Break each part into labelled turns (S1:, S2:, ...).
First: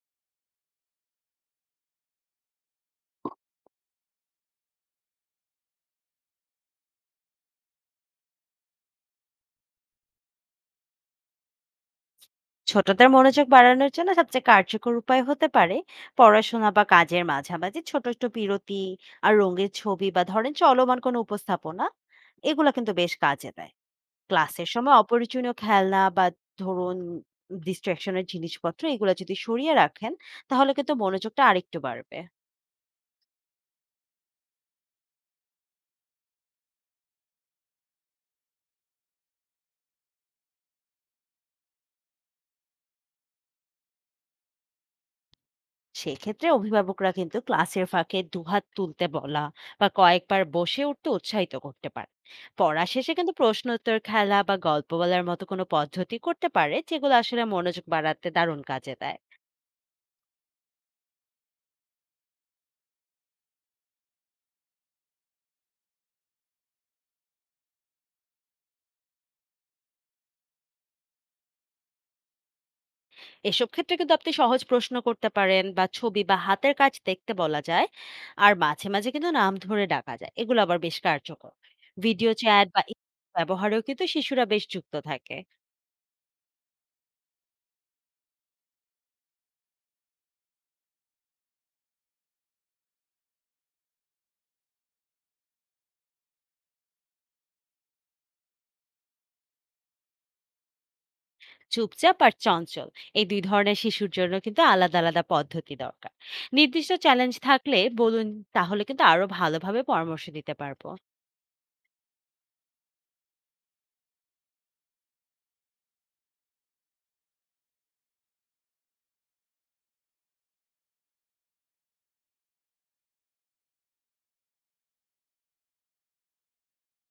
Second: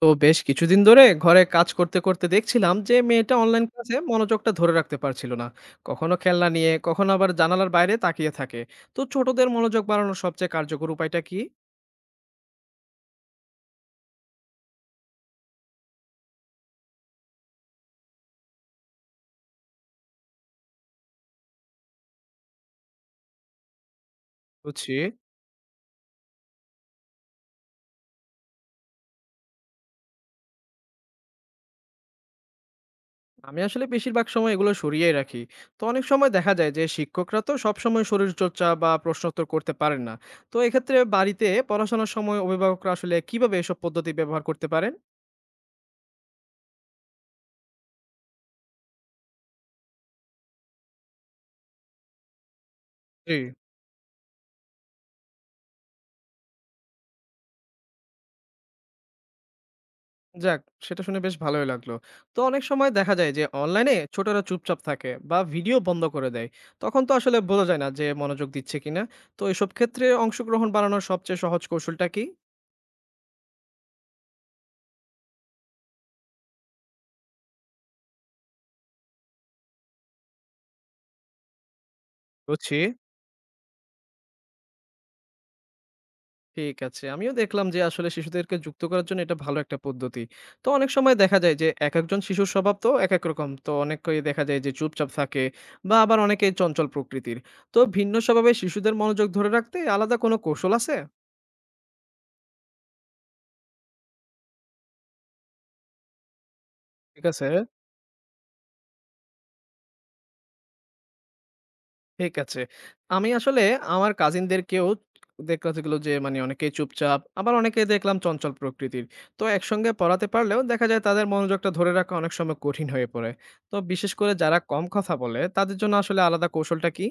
S1: তো বেশ কিছুদিন ধরে ঘরে কাজ করতে দেখছিলাম যে মেয়েটা অনলাইন ক্লাসে মনোযোগটা ধরে রাখতে পারছিল না। কখনো খেলনা নিয়ে, কখনো আবার জানালার বাইরে তাকিয়ে থাকে। তো ছোটদের মনোযোগ বাড়ানোর সবচেয়ে কার্যকর উপায়টা কি?
S2: ছোটদের মনোযোগ বাড়ানোর জন্য সবচেয়ে কার্যকর উপায় হতে পারে পড়াশোনা বা কাজের মাঝামাঝি ছোট ছোট বিরতি আর রঙের ছবি বা ধরেন চলমান কোনো উপস্থাপনা, এগুলো কিন্তু বেশ কাজে দেয়। ক্লাসের
S1: বুঝছি।
S2: সময় অপরিচনীয় খেলনা বা ধরুন ডিস্ট্রাকশনের জিনিসপত্র এগুলো যদি সরিয়ে রাখেন, তাহলে কিন্তু মনোযোগটা আরেকটু বাড়বে।
S1: আমি আসলে বেশিরভাগ সময় এগুলো সরিয়ে রাখি। তো অনেক সময় দেখা যায় যে শিক্ষকরা তো সবসময় শরীরচর্চা বা প্রশ্নোত্তর করতে পারেন না। তো এক্ষেত্রে বাড়িতে পড়াশোনার সময় অভিভাবকরা আসলে কিভাবে এসব পদ্ধতি ব্যবহার করতে পারেন?
S2: সেক্ষেত্রে অভিভাবকরা কিন্তু ক্লাসের ফাঁকে দুহাত তুলতে বলা বা কয়েকবার বসে উঠতে উৎসাহিত করতে পারে। পড়া শেষে কিন্তু
S1: জি।
S2: প্রশ্ন উত্তর খেলা বা গল্প বলার মতো কোনো পদ্ধতি করতে পারে, যেগুলো আসলে মনোযোগ বাড়াতে দারুণ কাজে দেয়।
S1: যাক, সেটা শুনে বেশ ভালোই লাগলো। তো অনেক সময় দেখা যায় যে অনলাইনে ছোটরা চুপচাপ থাকে বা ভিডিও বন্ধ করে দেয়, তখন তো আসলে বোঝা যায় না যে মনোযোগ দিচ্ছে কিনা। তো এসব ক্ষেত্রে অংশগ্রহণ বাড়ানোর সবচেয়ে সহজ কৌশলটা কি?
S2: এসব ক্ষেত্রে কিন্তু আপনি সহজ প্রশ্ন করতে পারেন বা ছবি বা হাতের কাজ দেখতে বলা যায়। আর মাঝে মাঝে কিন্তু নাম ধরে ডাকা যায়, এগুলো আবার বেশ কার্যকর। ভিডিও চ্যাট
S1: বুঝছি।
S2: বা ব্যবহারেও কিন্তু শিশুরা বেশ যুক্ত থাকে।
S1: ঠিক আছে, আমিও দেখলাম যে আসলে শিশুদেরকে যুক্ত করার জন্য এটা ভালো একটা পদ্ধতি। তো অনেক সময় দেখা যায় যে এক একজন শিশুর স্বভাব তো এক এক রকম, তো অনেকেই দেখা যায় যে চুপচাপ থাকে বা আবার অনেকেই চঞ্চল প্রকৃতির। তো ভিন্ন স্বভাবে শিশুদের মনোযোগ ধরে রাখতে আলাদা কোনো কৌশল আছে?
S2: চুপচাপ আর চঞ্চল, এই দুই ধরনের শিশুর জন্য কিন্তু আলাদা আলাদা পদ্ধতি দরকার। নির্দিষ্ট
S1: ঠিক
S2: চ্যালেঞ্জ
S1: আছে।
S2: থাকলে বলুন, তাহলে কিন্তু আরো ভালোভাবে পরামর্শ দিতে পারবো।
S1: ঠিক আছে। আমি আসলে আমার কাজিনদেরকেও দেখলাম যেগুলো যে মানে অনেকেই চুপচাপ, আবার অনেকে দেখলাম চঞ্চল প্রকৃতির। তো একসঙ্গে পড়াতে পারলেও দেখা যায় তাদের মনোযোগটা ধরে রাখা অনেক সময় কঠিন হয়ে পড়ে। তো বিশেষ করে যারা কম কথা বলে তাদের জন্য আসলে আলাদা কৌশলটা কি?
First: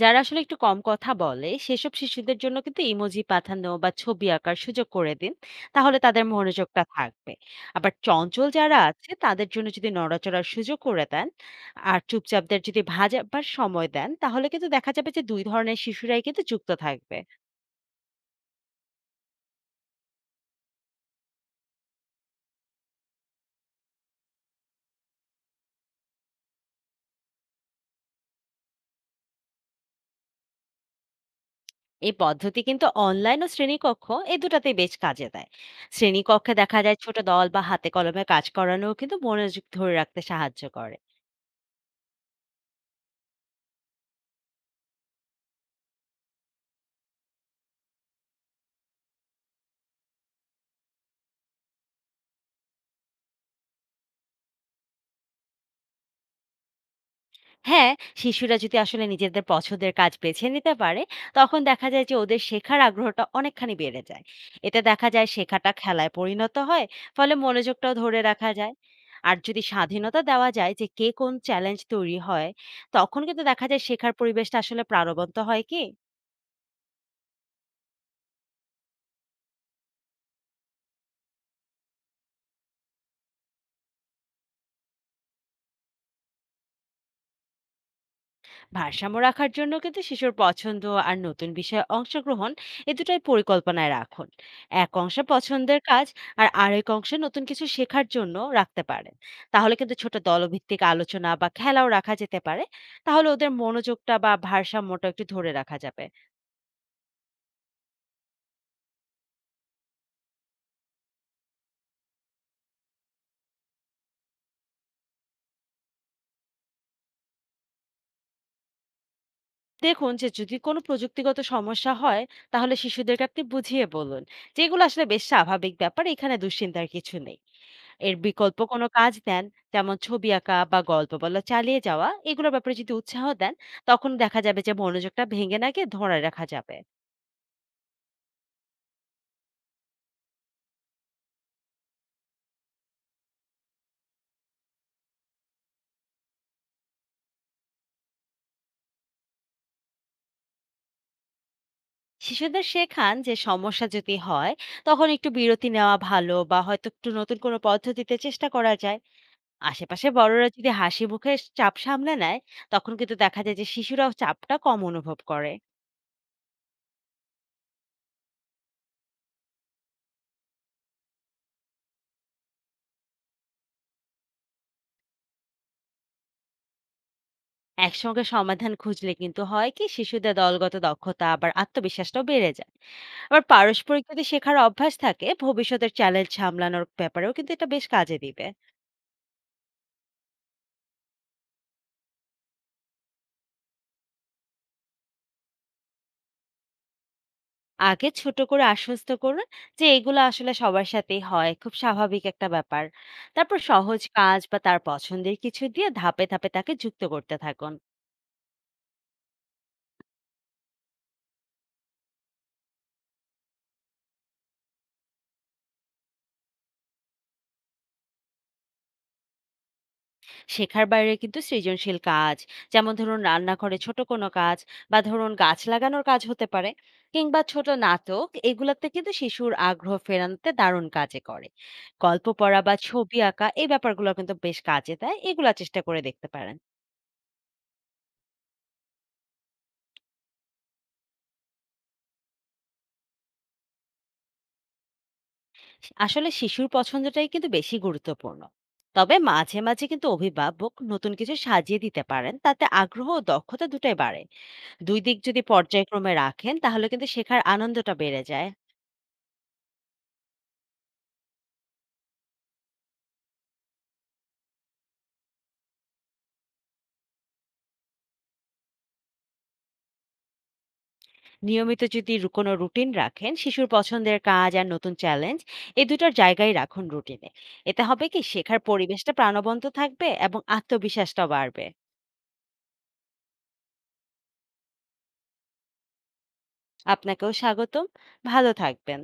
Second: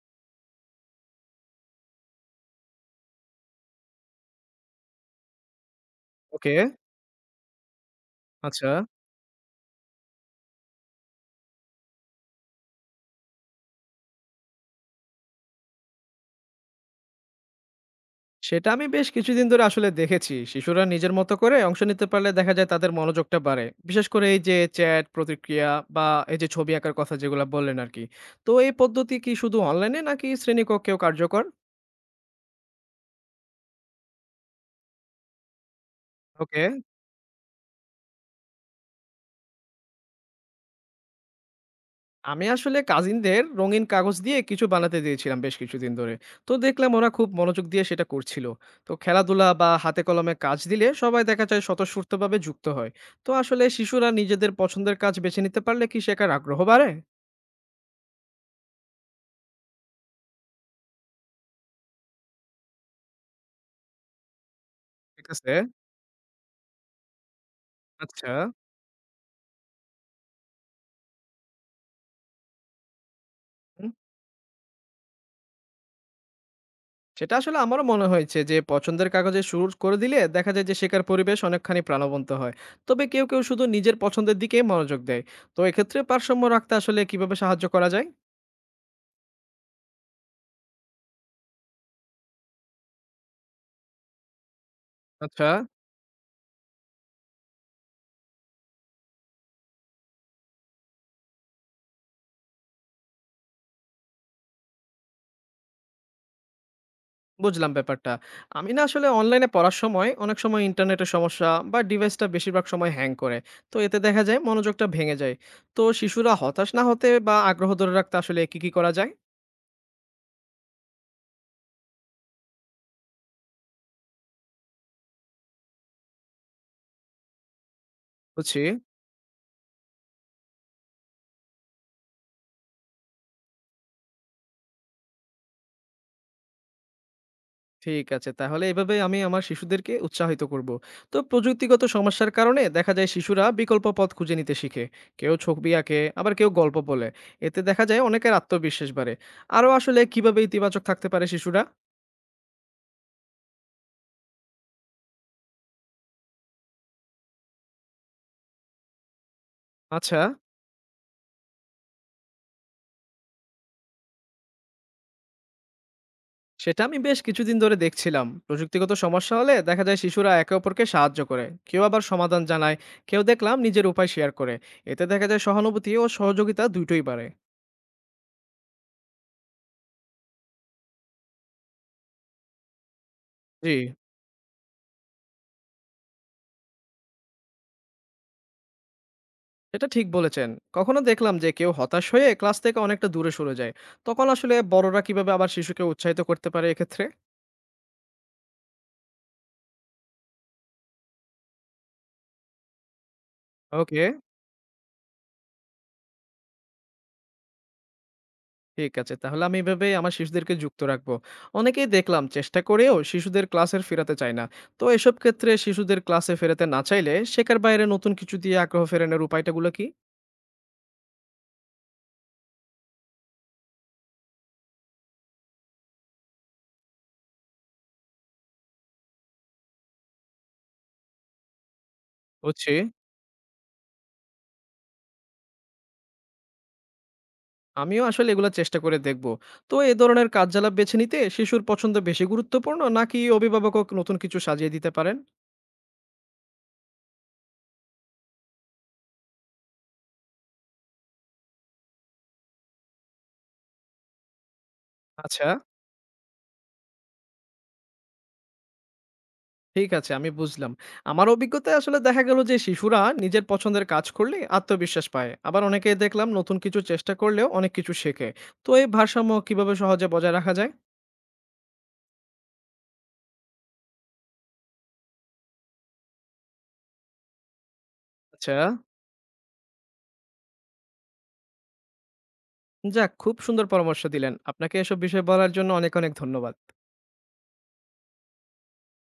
S2: যারা আসলে একটু কম কথা বলে সেসব শিশুদের জন্য কিন্তু ইমোজি পাঠানো বা ছবি আঁকার সুযোগ করে দিন, তাহলে তাদের
S1: ওকে।
S2: মনোযোগটা থাকবে। আবার চঞ্চল
S1: আচ্ছা।
S2: যারা আছে তাদের জন্য যদি নড়াচড়ার সুযোগ করে দেন আর চুপচাপদের যদি ভাজাবার সময় দেন, তাহলে কিন্তু দেখা যাবে যে দুই ধরনের শিশুরাই কিন্তু যুক্ত থাকবে।
S1: সেটা আমি বেশ কিছুদিন ধরে আসলে দেখেছি। শিশুরা নিজের মতো করে অংশ নিতে পারলে দেখা যায় তাদের মনোযোগটা বাড়ে। বিশেষ করে এই যে চ্যাট, প্রতিক্রিয়া বা এই যে ছবি আঁকার কথা যেগুলা বললেন আরকি। তো এই পদ্ধতি কি শুধু অনলাইনে নাকি শ্রেণীকক্ষেও কার্যকর?
S2: এই পদ্ধতি কিন্তু অনলাইন ও শ্রেণীকক্ষ, এই দুটাতেই বেশ কাজে দেয়। শ্রেণীকক্ষে
S1: ওকে।
S2: দেখা যায় ছোট দল বা হাতে কলমে কাজ করানো কিন্তু মনোযোগ ধরে রাখতে সাহায্য করে।
S1: আমি আসলে কাজিনদের রঙিন কাগজ দিয়ে কিছু বানাতে দিয়েছিলাম বেশ কিছুদিন ধরে। তো দেখলাম ওরা খুব মনোযোগ দিয়ে সেটা করছিল। তো খেলাধুলা বা হাতে কলমে কাজ দিলে সবাই দেখা যায় স্বতঃস্ফূর্তভাবে যুক্ত হয়। তো আসলে শিশুরা নিজেদের পছন্দের কাজ বেছে নিতে পারলে কি শেখার আগ্রহ বাড়ে?
S2: হ্যাঁ, শিশুরা যদি আসলে নিজেদের পছন্দের কাজ বেছে নিতে পারে, তখন দেখা যায় যে ওদের শেখার আগ্রহটা অনেকখানি বেড়ে যায়। এতে দেখা
S1: ঠিক
S2: যায়
S1: আছে।
S2: শেখাটা খেলায় পরিণত হয়, ফলে মনোযোগটাও ধরে
S1: আচ্ছা।
S2: রাখা যায়। আর যদি স্বাধীনতা দেওয়া যায় যে কে কোন চ্যালেঞ্জ তৈরি হয়, তখন কিন্তু দেখা যায়
S1: হুম।
S2: শেখার পরিবেশটা আসলে প্রাণবন্ত হয় কি।
S1: সেটা আসলে আমারও মনে হয়েছে যে পছন্দের কাগজে শুরু করে দিলে দেখা যায় যে শেখার পরিবেশ অনেকখানি প্রাণবন্ত হয়। তবে কেউ শুধু নিজের পছন্দের দিকেই মনোযোগ দেয়। তো এক্ষেত্রে পারসাম্য রাখতে আসলে কিভাবে সাহায্য করা যায়?
S2: ভারসাম্য রাখার জন্য কিন্তু শিশুর পছন্দ আর নতুন বিষয়ে অংশগ্রহণ, এ দুটাই পরিকল্পনায় রাখুন। এক অংশে
S1: আচ্ছা।
S2: পছন্দের কাজ আর আরেক অংশে নতুন কিছু শেখার জন্য রাখতে পারেন। তাহলে কিন্তু ছোট দলভিত্তিক আলোচনা বা খেলাও রাখা যেতে পারে, তাহলে ওদের মনোযোগটা বা ভারসাম্যটা একটু ধরে রাখা যাবে।
S1: বুঝলাম ব্যাপারটা। আমি না আসলে অনলাইনে পড়ার সময় অনেক সময় ইন্টারনেটের সমস্যা বা ডিভাইসটা বেশিরভাগ সময় হ্যাং করে। তো এতে দেখা যায় মনোযোগটা ভেঙে যায়। তো শিশুরা হতাশ না হতে বা আগ্রহ ধরে রাখতে আসলে কি করা যায়?
S2: দেখুন যে যদি কোনো প্রযুক্তিগত সমস্যা হয়, তাহলে শিশুদেরকে আপনি বুঝিয়ে বলুন যেগুলো আসলে বেশ স্বাভাবিক ব্যাপার, এখানে দুশ্চিন্তার কিছু নেই। এর বিকল্প
S1: বুঝছি।
S2: কোনো কাজ দেন, যেমন ছবি আঁকা বা গল্প বলা চালিয়ে যাওয়া, এগুলোর ব্যাপারে যদি উৎসাহ দেন, তখন দেখা যাবে যে মনোযোগটা ভেঙে না গিয়ে ধরে রাখা যাবে।
S1: ঠিক আছে। তাহলে এভাবে আমি আমার শিশুদেরকে উৎসাহিত করব। তো প্রযুক্তিগত সমস্যার কারণে দেখা যায় শিশুরা বিকল্প পথ খুঁজে নিতে শিখে। কেউ ছবি আঁকে, আবার কেউ গল্প বলে। এতে দেখা যায় অনেকের আত্মবিশ্বাস বাড়ে। আরো আসলে কিভাবে ইতিবাচক থাকতে পারে শিশুরা?
S2: শিশুদের শেখান যে সমস্যা যদি হয়, তখন একটু বিরতি নেওয়া ভালো বা হয়তো একটু নতুন কোনো পদ্ধতিতে চেষ্টা করা যায়। আশেপাশে
S1: আচ্ছা।
S2: বড়রা যদি হাসি মুখে চাপ সামলে নেয়, তখন কিন্তু দেখা যায় যে শিশুরাও চাপটা কম অনুভব করে।
S1: সেটা আমি বেশ কিছুদিন ধরে দেখছিলাম, প্রযুক্তিগত সমস্যা হলে দেখা যায় শিশুরা একে অপরকে সাহায্য করে, কেউ আবার সমাধান জানায়, কেউ দেখলাম নিজের উপায় শেয়ার করে। এতে দেখা যায় সহানুভূতি ও সহযোগিতা দুটোই বাড়ে।
S2: একসঙ্গে সমাধান খুঁজলে কিন্তু হয় কি শিশুদের দলগত দক্ষতা আবার আত্মবিশ্বাসটাও বেড়ে যায়। আবার
S1: জি,
S2: পারস্পরিক যদি শেখার অভ্যাস থাকে ভবিষ্যতের চ্যালেঞ্জ সামলানোর ব্যাপারেও কিন্তু এটা বেশ কাজে দিবে।
S1: এটা ঠিক বলেছেন। কখনো দেখলাম যে কেউ হতাশ হয়ে ক্লাস থেকে অনেকটা দূরে সরে যায়, তখন আসলে বড়রা কিভাবে আবার শিশুকে উৎসাহিত করতে পারে এক্ষেত্রে?
S2: আগে ছোট করে আশ্বস্ত করুন যে এগুলো আসলে সবার সাথেই হয়, খুব স্বাভাবিক একটা ব্যাপার। তারপর সহজ
S1: ওকে।
S2: কাজ বা তার পছন্দের কিছু দিয়ে ধাপে ধাপে তাকে যুক্ত করতে থাকুন।
S1: ঠিক আছে। তাহলে আমি এভাবে আমার শিশুদেরকে যুক্ত রাখবো। অনেকেই দেখলাম চেষ্টা করেও শিশুদের ক্লাসের ফেরাতে চায় না। তো এসব ক্ষেত্রে শিশুদের ক্লাসে ফেরাতে না চাইলে শেখার বাইরে নতুন কিছু দিয়ে আগ্রহ ফেরানোর উপায়টা গুলো কি?
S2: শেখার বাইরে কিন্তু সৃজনশীল কাজ, যেমন ধরুন রান্নাঘরে ছোট কোনো কাজ বা ধরুন গাছ লাগানোর কাজ হতে পারে, কিংবা ছোট নাটক, এগুলাতে কিন্তু শিশুর আগ্রহ ফেরানোতে দারুণ কাজে করে। গল্প পড়া
S1: হচ্ছে।
S2: বা ছবি আঁকা এই ব্যাপারগুলো কিন্তু বেশ কাজে দেয়, এগুলা চেষ্টা করে দেখতে পারেন।
S1: আমিও আসলে এগুলো চেষ্টা করে দেখব। তো এ ধরনের কার্যকলাপ বেছে নিতে শিশুর পছন্দ বেশি গুরুত্বপূর্ণ নাকি অভিভাবকও নতুন কিছু সাজিয়ে দিতে পারেন?
S2: আসলে শিশুর পছন্দটাই কিন্তু বেশি গুরুত্বপূর্ণ, তবে মাঝে মাঝে কিন্তু অভিভাবক নতুন কিছু সাজিয়ে দিতে পারেন, তাতে আগ্রহ ও দক্ষতা দুটাই বাড়ে। দুই দিক যদি
S1: আচ্ছা।
S2: পর্যায়ক্রমে রাখেন, তাহলে কিন্তু শেখার আনন্দটা বেড়ে যায়।
S1: ঠিক আছে, আমি বুঝলাম। আমার অভিজ্ঞতায় আসলে দেখা গেল যে শিশুরা নিজের পছন্দের কাজ করলে আত্মবিশ্বাস পায়। আবার অনেকে দেখলাম নতুন কিছু চেষ্টা করলেও অনেক কিছু শেখে। তো এই ভারসাম্য কিভাবে সহজে বজায় রাখা যায়?
S2: নিয়মিত যদি কোনো রুটিন রাখেন শিশুর পছন্দের কাজ আর নতুন চ্যালেঞ্জ, এই দুটার জায়গায় রাখুন রুটিনে। এতে হবে কি
S1: আচ্ছা,
S2: শেখার পরিবেশটা প্রাণবন্ত থাকবে এবং আত্মবিশ্বাসটা বাড়বে।
S1: যাক খুব সুন্দর পরামর্শ দিলেন। আপনাকে এসব বিষয়ে বলার জন্য অনেক ধন্যবাদ।
S2: আপনাকেও স্বাগতম, ভালো থাকবেন।